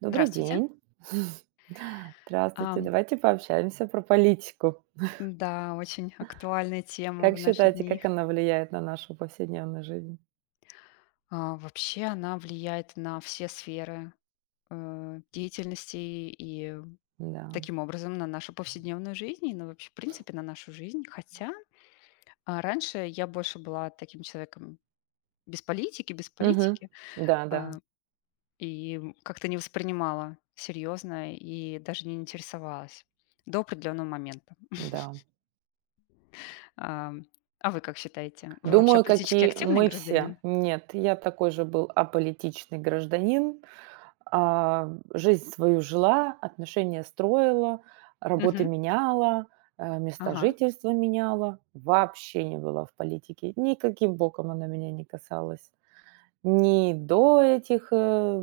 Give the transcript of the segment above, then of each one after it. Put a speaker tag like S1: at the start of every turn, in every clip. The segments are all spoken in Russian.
S1: Добрый
S2: Здравствуйте.
S1: день. Здравствуйте.
S2: Ам,
S1: Давайте пообщаемся про политику.
S2: да, очень актуальная тема
S1: Как
S2: в наши
S1: считаете,
S2: дни.
S1: как она влияет на нашу повседневную жизнь?
S2: Вообще она влияет на все сферы, деятельности и
S1: Да.
S2: таким образом на нашу повседневную жизнь и на вообще, в принципе, на нашу жизнь. Хотя, раньше я больше была таким человеком без политики, без
S1: Мгм.
S2: политики,
S1: Да-да,
S2: а,
S1: да.
S2: и как-то не воспринимала серьезно и даже не интересовалась до определенного момента.
S1: Да.
S2: Ам, а вы как считаете? Вы вообще
S1: Думаю,
S2: политически
S1: какие
S2: активный
S1: мы все.
S2: гражданин?
S1: Нет, я такой же был аполитичный гражданин. А, жизнь свою жила, отношения строила, работы меняла, места
S2: Ага.
S1: жительства меняла. Вообще не была в политике. Никаким боком она меня не касалась. Не до этих,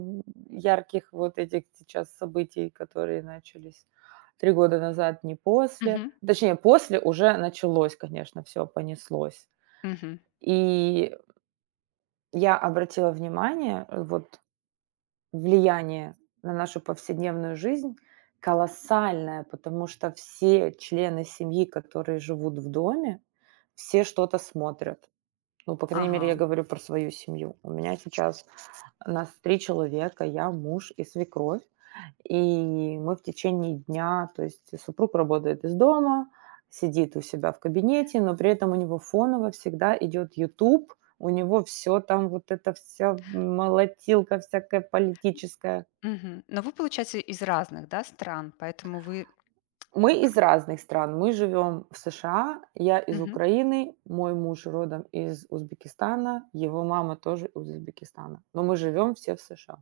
S1: ярких вот этих сейчас событий, которые начались 3 года назад, не после.
S2: Мгм.
S1: Точнее, после уже началось, конечно, все понеслось.
S2: Мгм.
S1: И я обратила внимание, вот влияние на нашу повседневную жизнь колоссальное, потому что все члены семьи, которые живут в доме, все что-то смотрят. Ну, по крайней мере, я
S2: Ага.
S1: говорю про свою семью. У меня сейчас нас 3 человека: я, муж и свекровь. И мы в течение дня то есть супруг работает из дома, сидит у себя в кабинете, но при этом у него фоново всегда идет YouTube, у него все там, вот это вся молотилка всякая политическая.
S2: Мгм. Но вы, получается, из разных, да, стран, поэтому вы э,
S1: Мы
S2: как
S1: из разных стран. Мы живем в США, я из
S2: Мгм.
S1: Украины, мой муж родом из Узбекистана, его мама тоже из Узбекистана, но мы живем все в США.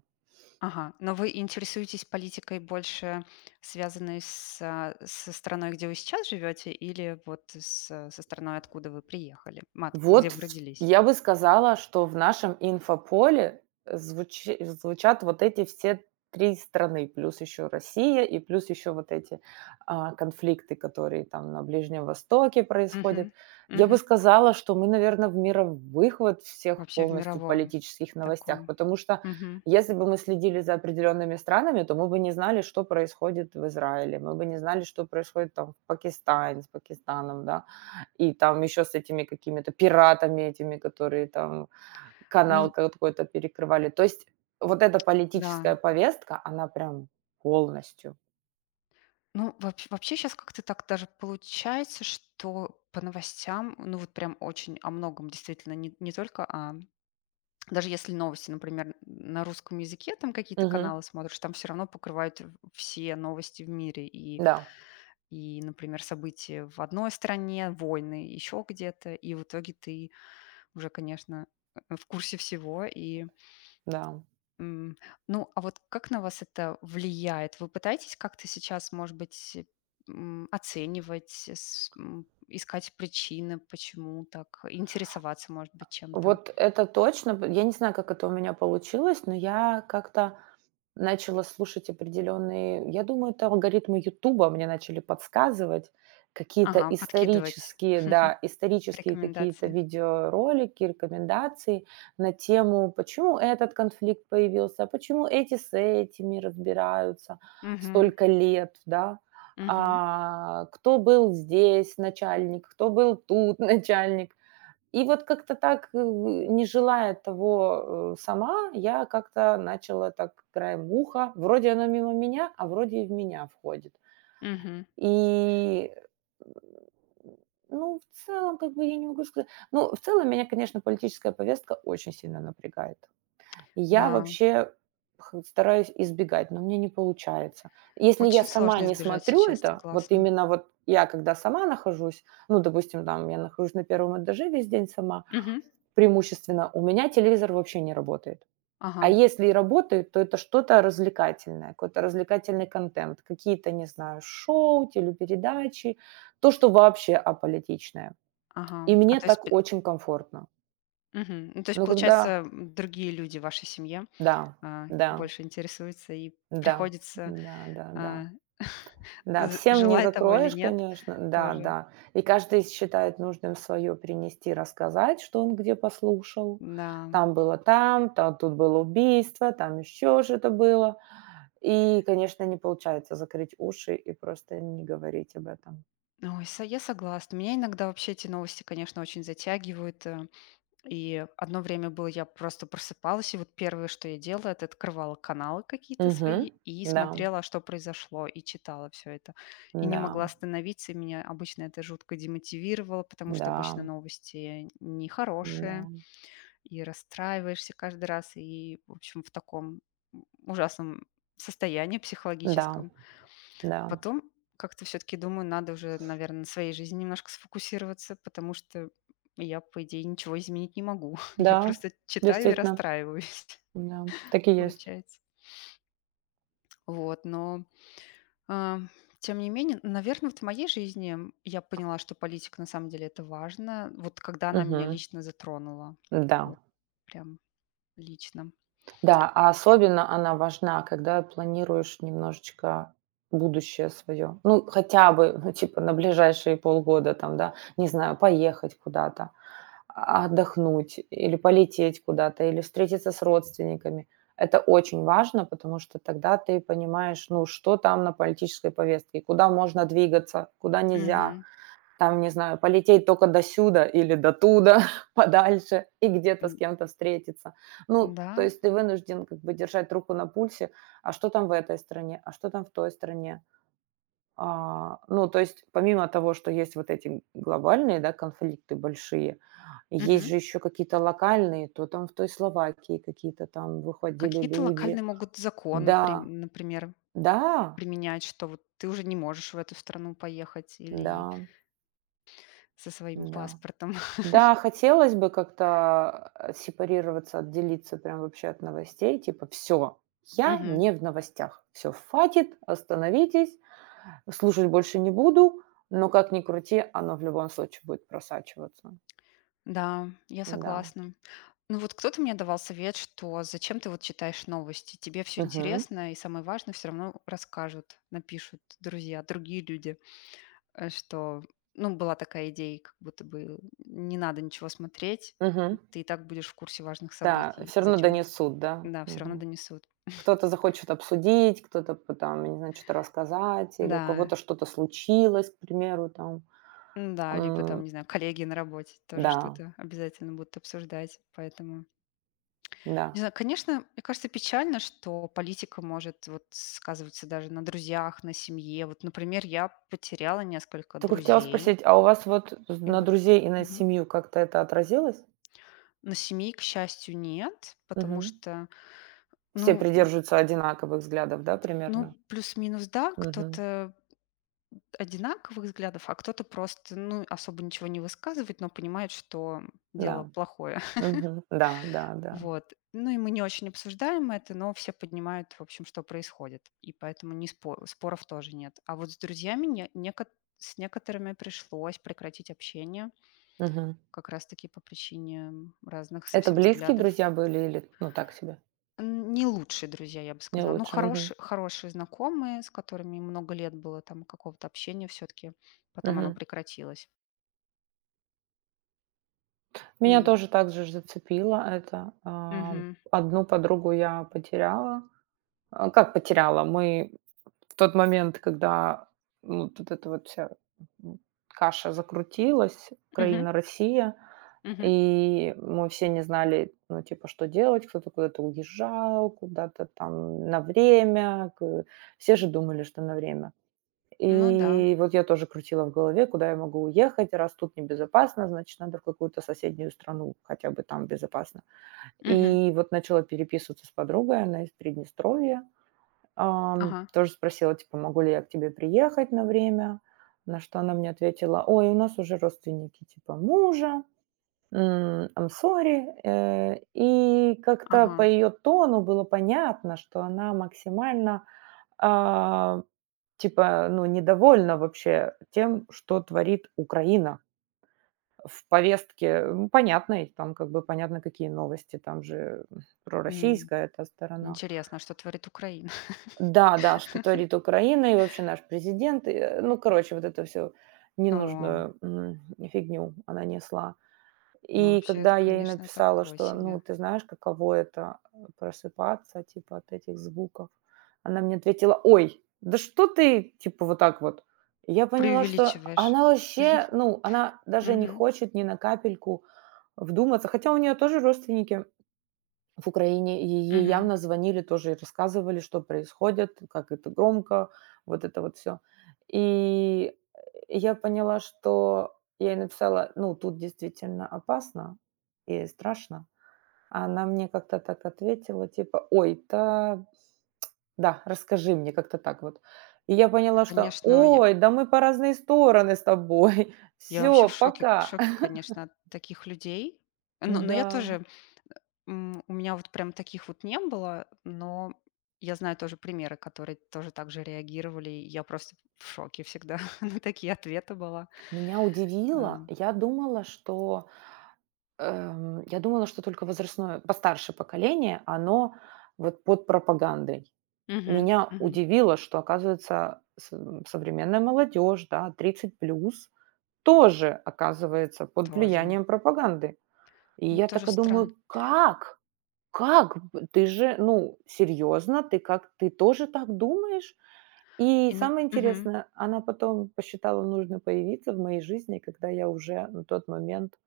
S2: Ага. Но вы интересуетесь политикой больше, связанной с со страной, где вы сейчас живете, или вот с со страной, откуда вы приехали, мат, где
S1: Вот
S2: вы
S1: в
S2: родились?
S1: Я бы сказала, что в нашем инфополе звучи звучат вот эти все 3 страны, плюс еще Россия и плюс еще вот эти, конфликты, которые там на Ближнем Востоке происходят.
S2: Мгм.
S1: Я бы
S2: Мгм.
S1: сказала, что мы, наверное, в мировых вот всех
S2: Вообще в
S1: полностью
S2: мировом
S1: политических новостях,
S2: таком.
S1: потому что
S2: Мгм.
S1: если бы мы следили за определенными странами, то мы бы не знали, что происходит в Израиле, мы бы не знали, что происходит там в Пакистане с Пакистаном, да. И там еще с этими какими-то пиратами этими, которые там канал
S2: Ну
S1: какой-то перекрывали. То есть вот эта политическая
S2: да.
S1: повестка, она прям полностью.
S2: Ну, вообще сейчас как-то так даже получается, что по новостям, ну, вот прям очень о многом действительно не только даже если новости, например, на русском языке там какие-то
S1: Мгм.
S2: каналы смотришь, там все равно покрывают в все новости в мире и
S1: Да,
S2: и, например, события в одной стране, войны еще где-то, и в итоге ты уже, конечно, в курсе всего и
S1: да.
S2: М, ну, а вот как на вас это влияет? Вы пытаетесь как-то сейчас, может быть, оценивать, искать причины, почему так, интересоваться, может быть, чем-то?
S1: Вот это точно. П Я не знаю, как это у меня получилось, но я как-то начала слушать определенные, я думаю, это алгоритмы "Ютуба" мне начали подсказывать какие-то
S2: Ага, подкидывать
S1: исторические, да, исторические какие-то
S2: рекомендации.
S1: видеоролики, рекомендации на тему, почему этот конфликт появился, почему эти с этими разбираются
S2: Мгм,
S1: столько лет, да.
S2: мгм,
S1: Кто был здесь начальник, кто был тут начальник. И вот как-то так, не желая того, сама, я как-то начала так краем уха. Вроде оно мимо меня, а вроде и в меня входит.
S2: мгм.
S1: И, м, ну, в целом, как бы я не могу сказать. Ну, в целом меня, конечно, политическая повестка очень сильно напрягает. Я
S2: Да,
S1: вообще стараюсь избегать, но мне не получается. Если я
S2: очень
S1: сама
S2: сложно
S1: не
S2: избежать
S1: смотрю
S2: сейчас,
S1: это, вот
S2: согласна.
S1: именно вот я когда сама нахожусь, ну, допустим, там я нахожусь на первом этаже весь день сама,
S2: Мгм.
S1: преимущественно. У меня телевизор вообще не работает. А
S2: Ага,
S1: если и работает, то это что-то развлекательное, какой-то развлекательный контент, какие-то, не знаю, шоу, телепередачи, то, что вообще аполитичное. И
S2: ага.
S1: мне так очень комфортно.
S2: Мгм. Ну, то есть,
S1: Но
S2: получается,
S1: когда
S2: другие люди в вашей семье
S1: да, да,
S2: больше интересуются и
S1: да,
S2: приходится
S1: да-да-да.
S2: А,
S1: Да,
S2: з
S1: всем не
S2: желай того или
S1: закроешь,
S2: нет,
S1: конечно. Да,
S2: тоже.
S1: да. И каждый считает нужным свое принести, рассказать, что он где послушал.
S2: Да.
S1: Там было там, тут было убийство, там еще что-то было. И, конечно, не получается закрыть уши и просто не говорить об этом.
S2: Ой, со я согласна. Меня иногда вообще эти новости, конечно, очень затягивают. И одно время было, я просто просыпалась, и вот первое, что я делала, это открывала каналы какие-то
S1: Мгм.
S2: свои и
S1: Да,
S2: смотрела, а что произошло, и читала все это. И не
S1: да,
S2: могла остановиться, и меня обычно это жутко демотивировало, потому что обычно
S1: да,
S2: новости
S1: да,
S2: нехорошие. И расстраиваешься каждый раз, и, в общем, в таком ужасном состоянии
S1: да,
S2: психологическом.
S1: да,
S2: Потом как-то все-таки думаю, надо уже, наверное, на своей жизни немножко сфокусироваться, потому что я, по идее, ничего изменить не могу. Я
S1: да,
S2: просто читаю и
S1: действительно,
S2: расстраиваюсь,
S1: да, так и есть.
S2: получается. Вот, но а, тем не менее, наверное, в моей жизни я поняла, что политика на самом деле это важно, вот когда она меня
S1: Мгм.
S2: лично затронула.
S1: Да.
S2: Вот прям лично.
S1: Да, а особенно она важна, когда планируешь немножечко будущее свое. Ну, хотя бы, ну, типа, на ближайшие полгода там, да, не знаю, поехать куда-то, отдохнуть или полететь куда-то, или встретиться с родственниками. Это очень важно, потому что тогда ты понимаешь, ну, что там на политической повестке, куда можно двигаться, куда нельзя,
S2: Мгм.
S1: там, не знаю, полететь только до сюда или до туда, подальше, и где-то с
S2: М,
S1: кем-то встретиться. Ну, то
S2: Да,
S1: есть ты вынужден как бы держать руку на пульсе, а что там в этой стране, а что там в той стране. Ну, то есть помимо того, что есть вот эти глобальные, да, конфликты большие, есть
S2: мгм.
S1: же еще какие-то локальные, то там в той Словакии какие-то там выходили
S2: Какие-то локальные
S1: люди.
S2: могут законы,
S1: Да,
S2: например,
S1: да,
S2: применять, что вот ты уже не можешь в эту страну поехать или
S1: да,
S2: со своим
S1: да.
S2: паспортом.
S1: Да, хотелось бы как-то, сепарироваться, отделиться прям вообще от новостей. Типа: все, я
S2: Мгм.
S1: не в новостях. Все, хватит, остановитесь, слушать больше не буду". Но как ни крути, оно в любом случае будет просачиваться.
S2: Да, я
S1: Да.
S2: согласна. Ну вот кто-то мне давал совет, что зачем ты вот читаешь новости, тебе все
S1: Мгм.
S2: интересно, и самое важное все равно расскажут, напишут друзья, другие люди. Э, что, ну, была такая идея, как будто бы не надо ничего смотреть,
S1: Мгм.
S2: ты и так будешь в курсе важных
S1: Да,
S2: событий,
S1: все равно
S2: зачем?
S1: донесут, да?
S2: Да, все равно
S1: Мгм.
S2: донесут.
S1: Кто-то захочет обсудить, кто-то п там, не знаю, что-то рассказать или у
S2: Да,
S1: кого-то что-то случилось, к примеру, там.
S2: м-да, либо там,
S1: М,
S2: не знаю, коллеги на работе тоже
S1: да,
S2: что-то обязательно будут обсуждать, поэтому не
S1: да.
S2: знаю, конечно, мне кажется, печально, что политика может вот сказываться даже на друзьях, на семье. Вот, например, я потеряла несколько
S1: Только хотела
S2: друзей,
S1: спросить, а у вас вот
S2: и
S1: на
S2: вот
S1: друзей и на
S2: мгм.
S1: семью как-то это отразилось?
S2: Но семьи, к счастью, нет, потому
S1: Мгм.
S2: что,
S1: Все
S2: ну,
S1: придерживаются одинаковых взглядов, да, примерно?
S2: ну, плюс-минус, да,
S1: Мгм.
S2: кто-то одинаковых взглядов, а кто-то просто, ну, особо ничего не высказывает, но понимает, что дело
S1: Да.
S2: плохое.
S1: Мгм. Да, да, да.
S2: Вот. Ну и мы не очень обсуждаем это, но все понимают, в общем, что происходит. И поэтому не спо- споров тоже нет. А вот с друзьями с некоторыми пришлось прекратить общение,
S1: Мгм.
S2: как раз-таки по причине разных
S1: Это
S2: совсем
S1: близкие
S2: взглядов.
S1: друзья были или, ну, так себе?
S2: Не лучшие друзья, я бы
S1: Не
S2: сказала. Ну,
S1: лучше. Мгм.
S2: хорошие знакомые, с которыми много лет было там какого-то общения все-таки. Потом оно
S1: Мгм.
S2: прекратилось.
S1: Меня
S2: М,
S1: тоже так же ж зацепило это.
S2: мгм,
S1: Одну подругу я потеряла. А, как потеряла? Мы в тот момент, когда, ну, вот эта вот вся, м, каша закрутилась,
S2: мгм,
S1: Украина, Россия.
S2: мгм.
S1: И мы все не знали, ну, типа, что делать. Кто-то куда-то уезжал, куда-то там на время. Все же думали, что на время.
S2: Ну да.
S1: И вот я тоже крутила в голове, куда я могу уехать, раз тут небезопасно, значит, надо в какую-то соседнюю страну, хотя бы там безопасно.
S2: Мгм.
S1: И вот начала переписываться с подругой, она из Приднестровья.
S2: Ага,
S1: Тоже спросила, типа, могу ли я к тебе приехать на время, на что она мне ответила, ой, у нас уже родственники, типа, мужа, "I'm sorry". Э, и как-то по
S2: ага.
S1: ее тону было понятно, что она максимально, а, типа, ну, недовольна вообще тем, что творит Украина в повестке. М, понятно, и там как бы понятно, какие новости, там же,
S2: М.
S1: пророссийская эта сторона.
S2: Интересно, а что творит Украина?
S1: Да-да, что творит Украина и вообще наш президент. Ну, короче, вот это все
S2: О,
S1: ненужную, фигню она несла.
S2: ну
S1: И
S2: вообще это,
S1: когда я ей
S2: конечно,
S1: написала,
S2: такое
S1: что, ну,
S2: себе.
S1: ты знаешь, каково это э, просыпаться, типа, от этих звуков, она мне ответила, ой, да что ты, типа, вот так вот. И я поняла, что
S2: Преувеличиваешь.
S1: она вообще, ну, она даже не
S2: Мгм.
S1: хочет ни на капельку вдуматься, хотя у нее тоже родственники в Украине е ей
S2: Мгм.
S1: явно звонили тоже и рассказывали, что происходит, как это громко, вот это вот все. И, э, я поняла, что я ей написала: "Ну, тут действительно опасно и страшно". А она мне как-то так ответила, типа: "Ой, та да, расскажи мне". Как-то так вот. И я
S2: Да,
S1: поняла, что:
S2: конечно, я
S1: "Ой, да мы по разные стороны с тобой.
S2: я вообще
S1: Все,
S2: в
S1: пока".
S2: шоке, конечно, от таких людей. Но я
S1: Да.
S2: тоже, у меня вот прям таких вот не было, но я знаю тоже примеры, которые тоже так же реагировали. И я просто в шоке всегда на такие ответы была.
S1: Меня удивило.
S2: А,
S1: Я думала, что только возрастное постарше поколение, оно вот под пропагандой.
S2: мгм,
S1: Меня
S2: мгм.
S1: удивило, что, оказывается, современная молодежь, да, 30 плюс, тоже оказывается под
S2: Тоже.
S1: влиянием пропаганды. И
S2: Ну,
S1: я
S2: тоже
S1: так и
S2: странно.
S1: думаю, как? Как? Ты же, ну, серьезно, ты как, ты тоже так думаешь? И
S2: Иног
S1: самое интересное, она потом посчитала нужно появиться в моей жизни, когда я уже на тот момент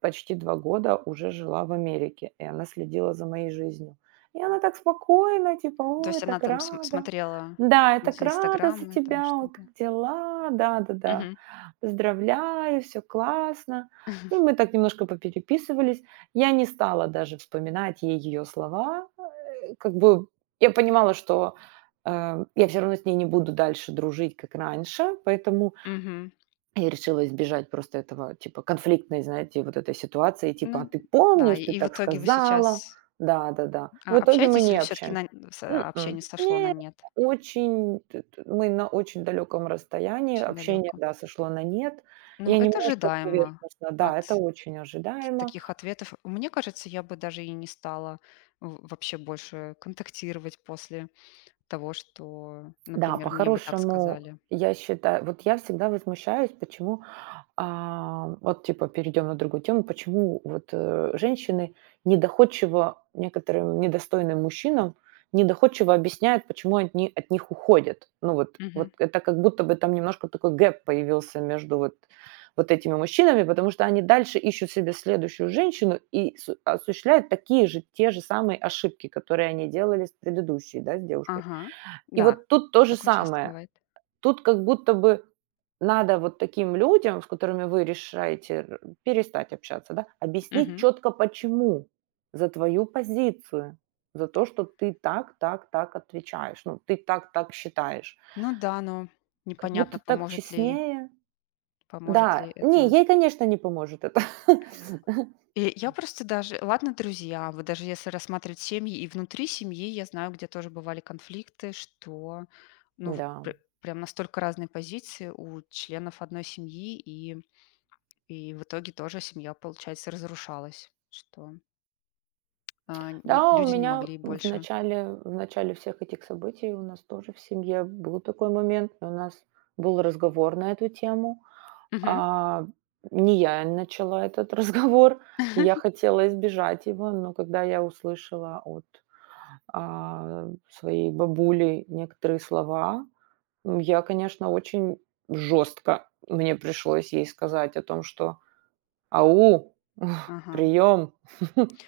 S1: почти 2 года уже жила в Америке, и она следила за моей жизнью. И она так спокойно, типа:
S2: То
S1: "Ой,
S2: есть она
S1: так
S2: там см
S1: рада.
S2: смотрела
S1: Да, я
S2: из
S1: так рада за
S2: "Инстаграма", там
S1: тебя. Ой,
S2: что-то.
S1: как дела? Да-да-да.
S2: Мгм.
S1: Поздравляю, все классно". И мы так немножко попереписывались. Я не стала даже вспоминать ей ее слова. Э, как бы я понимала, что, я все равно с ней не буду дальше дружить, как раньше, поэтому
S2: Мгм.
S1: я решила избежать просто этого, типа, конфликтной, знаете, вот этой ситуации, типа: "А
S2: Ну
S1: ты
S2: да,
S1: помнишь,
S2: и
S1: ты
S2: и в
S1: так
S2: итоге вы
S1: сказала?"
S2: сейчас,
S1: Да-да-да. В итоге мы
S2: общаетесь
S1: не
S2: или все таки
S1: общаемся.
S2: на
S1: М-м.
S2: общение сошло на
S1: Нет,
S2: нет?
S1: очень т т мы на очень далеком расстоянии,
S2: Очень
S1: общение,
S2: далеко.
S1: да, сошло на нет.
S2: Ну,
S1: Я
S2: это
S1: немножко
S2: ожидаемо
S1: поверхностно, да,
S2: от
S1: это очень
S2: т
S1: ожидаемо.
S2: таких ответов. Мне кажется, я бы даже и не стала в вообще больше контактировать после того, что,
S1: Да,
S2: например, мне бы так
S1: по-хорошему,
S2: сказали.
S1: я считаю вот я всегда возмущаюсь, почему вот типа перейдем на другую тему. Почему вот женщины недоходчиво некоторым недостойным мужчинам недоходчиво объясняют, почему они от них уходят? Ну вот,
S2: Мгм.
S1: вот это как будто бы там немножко такой гэп появился между вот вот этими мужчинами, потому что они дальше ищут себе следующую женщину и осуществляют такие же, те же самые ошибки, которые они делали с предыдущей, да, с девушкой.
S2: Ага.
S1: И
S2: Да,
S1: вот тут то же
S2: такое часто
S1: самое.
S2: бывает.
S1: Тут как будто бы надо вот таким людям, с которыми вы решаете р перестать общаться, да, объяснить
S2: Мгм.
S1: четко почему. За твою позицию, за то, что ты так, так, так отвечаешь, ну, ты так, так считаешь.
S2: Ну да, но
S1: Как будто
S2: непонятно,
S1: так
S2: поможет ли
S1: честнее.
S2: поможет ли
S1: Да, не,
S2: это.
S1: ей, конечно, не поможет это.
S2: И я просто даже ладно, друзья, вот даже если рассматривать семьи, и внутри семьи я знаю, где тоже бывали конфликты, что, ну, вот
S1: Да.
S2: пр прям настолько разные позиции у членов одной семьи, и в итоге тоже семья, получается, разрушалась, что, а, н
S1: Да, у
S2: люди не
S1: меня
S2: могли
S1: в
S2: больше
S1: начале в начале всех этих событий у нас тоже в семье был такой момент. У нас был разговор на эту тему.
S2: мгм.
S1: А, не я начала этот разговор, я хотела избежать его, но когда я услышала от, своей бабули некоторые слова, я, конечно, очень жестко мне пришлось ей сказать о том, что: "Ау,
S2: Ага.
S1: прием,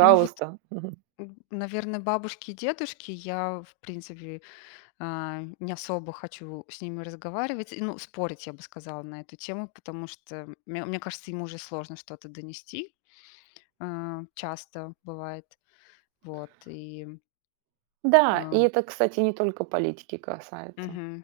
S2: Ну вот, наверное, бабушки и дедушки я, в принципе не особо хочу с ними разговаривать, и, ну, спорить, я бы сказала, на эту тему, потому что, мне кажется, ему уже сложно что-то донести, часто бывает, вот, и,
S1: Да, и
S2: ам,
S1: это, кстати, не только политики касается.
S2: мгм.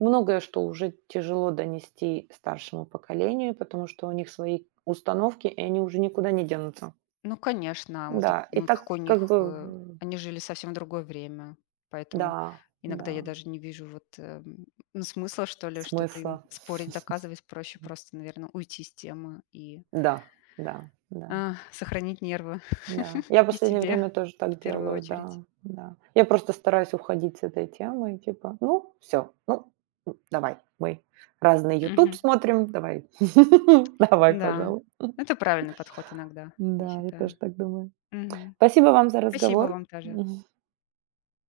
S1: Многое, что уже тяжело донести старшему поколению, потому что у них свои установки, и они уже никуда не денутся.
S2: Ну, конечно,
S1: Да, и
S2: ну,
S1: так
S2: какой у
S1: как
S2: них,
S1: бы, в
S2: они жили совсем в другое время, поэтому
S1: да, да,
S2: иногда я даже не вижу вот ну, смысла, что ли, что-то им
S1: смысла.
S2: спорить, доказывать, проще просто, наверное, уйти с темы и
S1: Да, да, да,
S2: сохранить нервы
S1: да. Я в
S2: и
S1: последнее
S2: себе
S1: время тоже
S2: в
S1: так
S2: первую
S1: делаю, да,
S2: очередь.
S1: да. Я просто стараюсь уходить с этой темы, типа, ну, все, ну, давай, мы разный YouTube
S2: Мгм.
S1: смотрим, давай, давай,
S2: Да,
S1: пожалуй.
S2: это правильный подход иногда, я
S1: Да, я тоже
S2: считаю.
S1: так думаю.
S2: Мгм.
S1: Спасибо вам за
S2: Спасибо
S1: разговор.
S2: вам тоже.